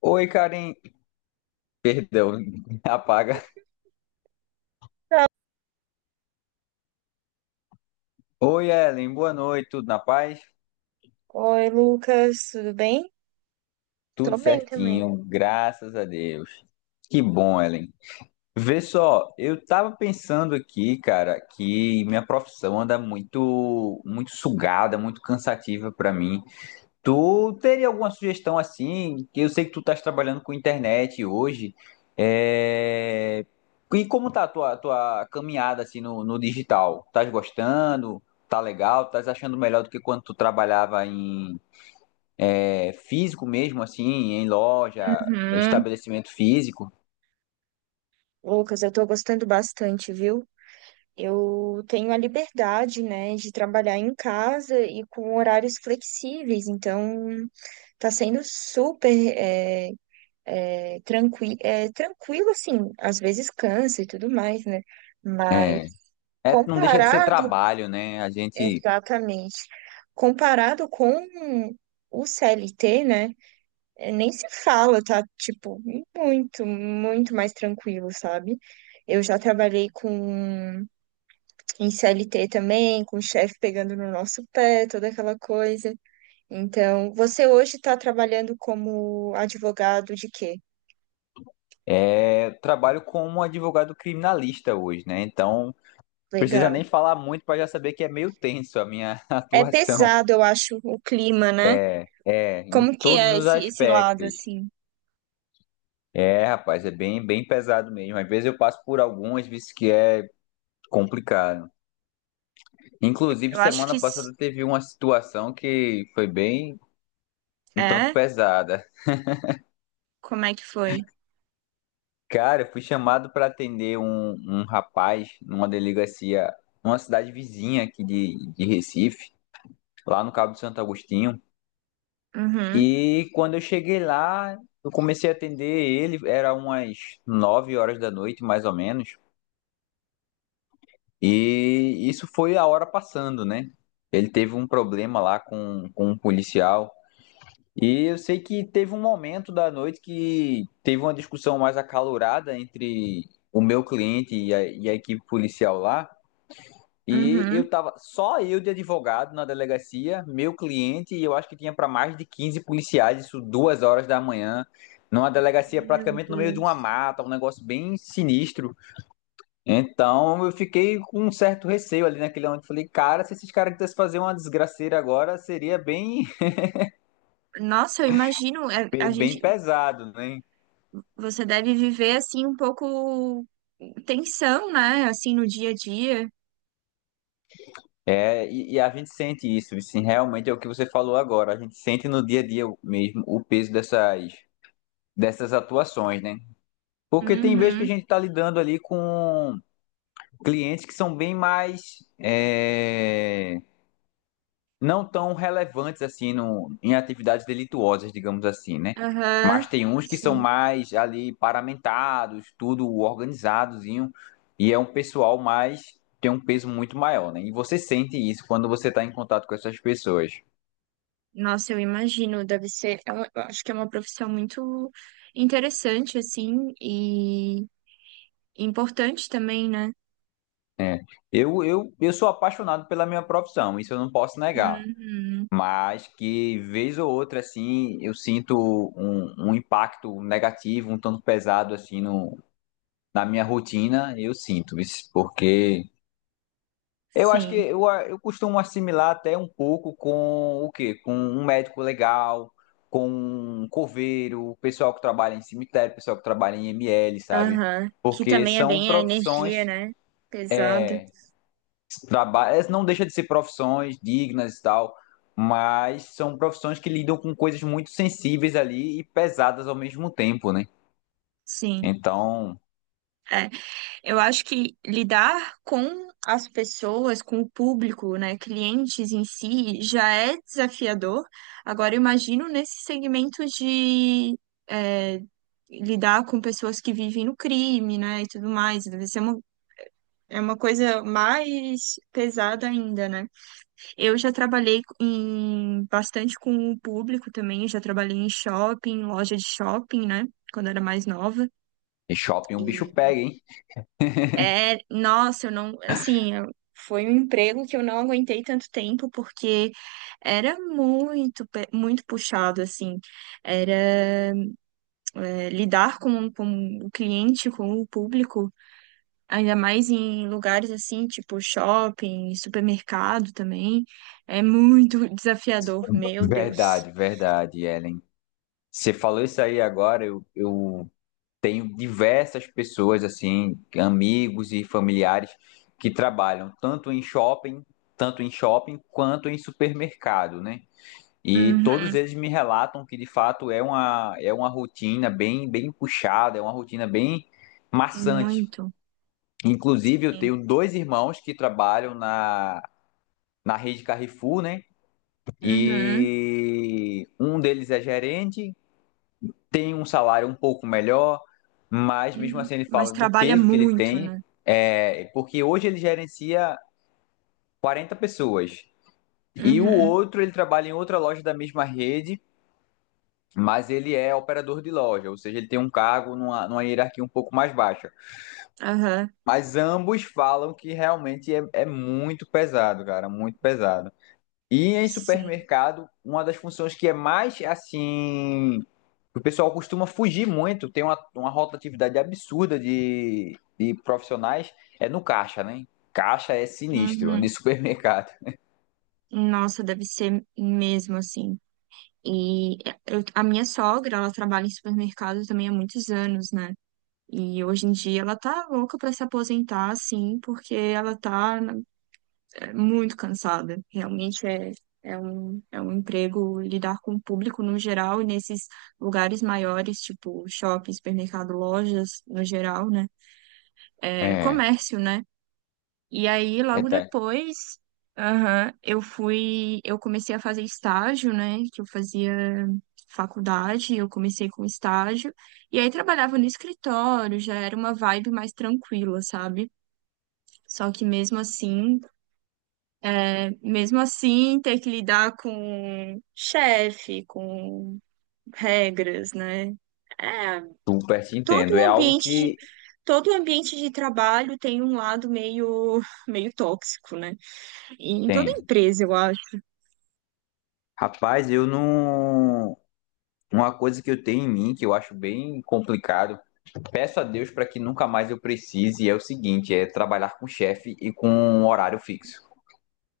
Oi, Karen. Perdão, apaga. Tá. Oi, Ellen. Boa noite. Tudo na paz? Oi, Lucas, tudo bem? Tô Tudo bem também. certinho, graças a Deus. Que bom, Ellen. Vê só, eu tava pensando aqui, cara, que minha profissão anda muito, muito sugada, muito cansativa pra mim. Tu teria alguma sugestão assim? Que eu sei que tu estás trabalhando com internet hoje. É... E como tá a tua caminhada assim no digital? Estás gostando? Tá legal? Estás achando melhor do que quando tu trabalhava em físico mesmo, assim, em loja, Uhum. estabelecimento físico? Lucas, eu tô gostando bastante, viu? Eu tenho a liberdade, né, de trabalhar em casa e com horários flexíveis, então tá sendo super é, tranquilo, assim, às vezes cansa e tudo mais, né? Mas É, é, não deixa de ser comparado, trabalho, né? Exatamente, comparado com o CLT, né? É, nem se fala, tá? Tipo, muito, muito mais tranquilo, sabe? Eu já trabalhei com em CLT também, com o chefe pegando no nosso pé, toda aquela coisa. Então, você hoje tá trabalhando como advogado de quê? Trabalho como um advogado criminalista hoje, né? Então, precisa Legal. nem falar muito para já saber que é meio tenso a minha É atuação. pesado, eu acho, o clima, né? É, em Como que todos é os esse, esse lado, aspectos. assim? É, rapaz, é bem, bem pesado mesmo. Às vezes eu passo por algumas, vezes que é complicado. Inclusive, Eu acho semana que passada teve uma situação que foi bem um tanto É? pesada. Como é que foi? Cara, eu fui chamado para atender um rapaz numa delegacia, numa cidade vizinha aqui de Recife, lá no Cabo de Santo Agostinho. Uhum, E quando eu cheguei lá, eu comecei a atender ele, era umas 9 horas da noite, mais ou menos. E isso foi a hora passando, né? Ele teve um problema lá com um policial. E eu sei que teve um momento da noite que teve uma discussão mais acalorada entre o meu cliente e a equipe policial lá. E uhum. eu tava só eu de advogado na delegacia, meu cliente, e eu acho que tinha para mais de 15 policiais, isso 2 horas da manhã, numa delegacia Meu praticamente no meio de uma Deus. mata, um negócio bem sinistro. Então eu fiquei com um certo receio ali naquele momento. Falei, cara, se esses caras quisessem fazer uma desgraceira agora, seria bem, Nossa, eu imagino, é, a bem gente bem pesado, né? Você deve viver assim um pouco tensão, né? Assim no dia a dia. É, e a gente sente isso, assim, realmente é o que você falou agora, a gente sente no dia a dia mesmo o peso dessas atuações, né? Porque tem vezes que a Uhum. gente está lidando ali com clientes que são bem mais é, não tão relevantes assim no, em atividades delituosas, digamos assim, né? Aham. Mas tem uns que são Sim. mais ali paramentados, tudo organizadozinho, e é um pessoal mais tem um peso muito maior, né? E você sente isso quando você está em contato com essas pessoas, Nossa, eu imagino, deve ser, eu acho que é uma profissão muito interessante assim e importante também, né? né? Eu sou apaixonado pela minha profissão, isso eu não posso negar. Uhum. Mas que vez ou outra assim eu sinto um impacto negativo, um tanto pesado assim no, na minha rotina, eu sinto isso, porque eu acho que Sim. Eu costumo assimilar até um pouco com o quê? Com um médico legal, com um coveiro, o pessoal que trabalha em cemitério, o pessoal que trabalha em ML, sabe? Aham. Que Porque também é são bem a energia, profissões né? Pesada. trabalhos, não deixa de ser profissões dignas e tal, mas são profissões que lidam com coisas muito sensíveis ali e pesadas ao mesmo tempo, né? Sim. Então, É. Eu acho que lidar com as pessoas, com o público, né, clientes em si, já é desafiador. Agora, eu imagino nesse segmento de é, lidar com pessoas que vivem no crime, né, e tudo mais. Deve ser uma, é uma coisa mais pesada ainda, né? Eu já trabalhei em, bastante com o público também, já trabalhei em shopping, loja de shopping, né, quando era mais nova. em shopping um bicho pega, hein? É, nossa, eu não, assim, foi um emprego que eu não aguentei tanto tempo porque era muito, muito puxado, assim, era lidar com o cliente, com o público, ainda mais em lugares assim, tipo shopping, supermercado também, é muito desafiador, meu Deus. Verdade, verdade, Ellen. Você falou isso aí agora, eu tenho diversas pessoas, assim, amigos e familiares que trabalham tanto em shopping, quanto em supermercado, né? E todos Uhum, eles me relatam que de fato é uma rotina bem, bem puxada, é uma rotina bem maçante. muito, Inclusive, eu sim. tenho dois irmãos que trabalham na rede Carrefour, né? Uhum. E um deles é gerente, tem um salário um pouco melhor, mas mesmo assim ele Mas fala do trabalha peso que ele muito, tem, né? Porque hoje ele gerencia 40 pessoas. E o Uhum, outro, ele trabalha em outra loja da mesma rede, mas ele é operador de loja, ou seja, ele tem um cargo numa hierarquia um pouco mais baixa. aham, Mas ambos falam que realmente é muito pesado, cara, muito pesado. E em sim. supermercado, uma das funções que é mais assim. O pessoal costuma fugir muito, tem uma rotatividade absurda de profissionais, é no caixa, né? Caixa é sinistro, de Uhum. supermercado. Nossa, deve ser mesmo assim. E a minha sogra, ela trabalha em supermercado também há muitos anos, né? E hoje em dia ela tá louca pra se aposentar, assim, porque ela tá muito cansada. Realmente é, é um emprego lidar com o público no geral e nesses lugares maiores, tipo shopping, supermercado, lojas no geral, né? É É. comércio, né? E aí, É, logo tá. depois, aham, eu fui, eu comecei a fazer estágio, né? Que eu fazia faculdade, eu comecei com estágio, e aí trabalhava no escritório, já era uma vibe mais tranquila, sabe? Só que mesmo assim, é, mesmo assim, ter que lidar com chefe, com regras, né? É, Super te todo entendo. o É algo ambiente de, que todo o ambiente de trabalho tem um lado meio, meio tóxico, né? Em toda tem. empresa, eu acho. Rapaz, eu não. Uma coisa que eu tenho em mim, que eu acho bem complicado, peço a Deus para que nunca mais eu precise, é o seguinte, é trabalhar com chefe e com um horário fixo.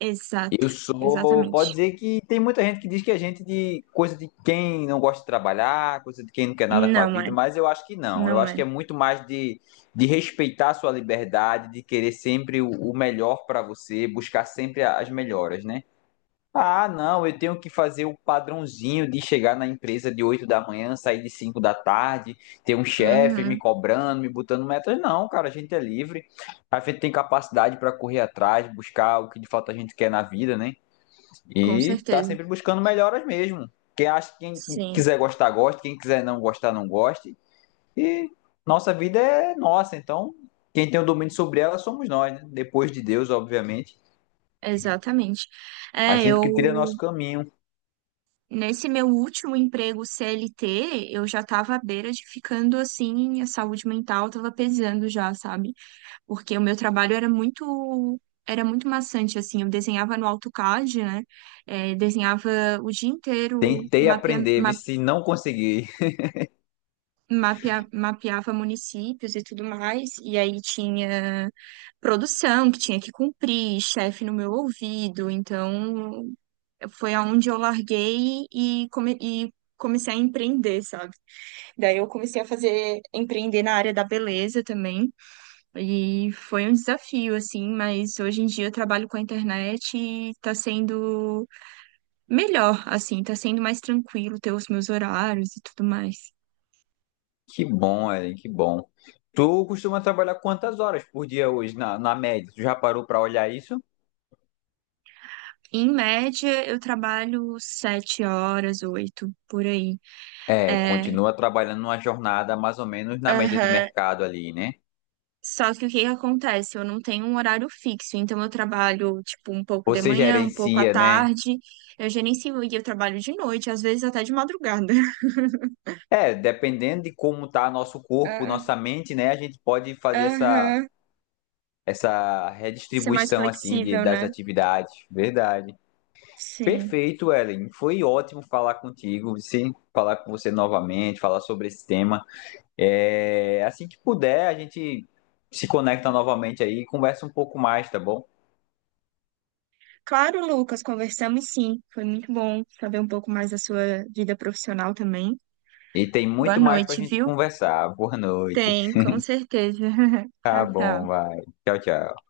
Exato, Eu sou, pode exatamente. dizer que tem muita gente que diz que a gente de coisa de quem não gosta de trabalhar, coisa de quem não quer nada com a Não é, vida, mas eu acho que não. Eu não acho que é. é muito mais de respeitar a sua liberdade, de querer sempre o melhor para você, buscar sempre as melhoras, né? Ah, não, eu tenho que fazer o padrãozinho de chegar na empresa de 8 da manhã, sair de 5 da tarde, ter um chefe me Uhum, cobrando, me botando metas. Não, cara, a gente é livre. A gente tem capacidade para correr atrás, buscar o que de fato a gente quer na vida, né? com E tá certeza. sempre buscando melhoras mesmo. Quem Sim, quiser gostar, goste. Quem quiser não gostar, não goste. E nossa vida é nossa, então quem tem o domínio sobre ela somos nós, né? Depois de Deus, obviamente. exatamente. A É, gente que trilha nosso eu caminho. nesse meu último emprego CLT, eu já tava à beira de ficando assim, a saúde mental tava pesando já, sabe? Porque o meu trabalho era muito maçante assim, eu desenhava no AutoCAD, né? Desenhava o dia inteiro Tentei aprender, vi se não consegui. Mapeava municípios e tudo mais, e aí tinha produção que tinha que cumprir, chefe no meu ouvido, então foi aonde eu larguei e comecei a empreender, sabe? Daí eu comecei a fazer, empreender na área da beleza também, e foi um desafio, assim, mas hoje em dia eu trabalho com a internet e tá sendo melhor, assim, tá sendo mais tranquilo ter os meus horários e tudo mais. Que bom, Ellen, que bom. Tu costuma trabalhar quantas horas por dia hoje, na média? Tu já parou para olhar isso? Em média, eu trabalho 7 horas, 8, por aí. É, É, continua trabalhando numa jornada mais ou menos na média de aham. mercado ali, né? Só que o que que acontece? Eu não tenho um horário fixo, então eu trabalho, tipo, um pouco de Você manhã, um pouco à gerencia, né? tarde. Eu gerencio e eu trabalho de noite, às vezes até de madrugada. É, dependendo de como tá nosso corpo, Ah, nossa mente, né? A gente pode fazer essa, aham. essa Ser mais redistribuição, assim, flexível, das né? atividades. Verdade. Sim. Perfeito, Ellen. Foi ótimo falar contigo, sim, falar com você novamente, falar sobre esse tema. É, assim que puder, a gente se conecta novamente aí e conversa um pouco mais, tá bom? Claro, Lucas, conversamos sim. Foi muito bom saber um pouco mais da sua vida profissional também. E tem Boa muito mais pra noite, gente viu? conversar. Boa noite. Tem, com certeza. Tá Tchau, bom, tchau. vai. Tchau, tchau.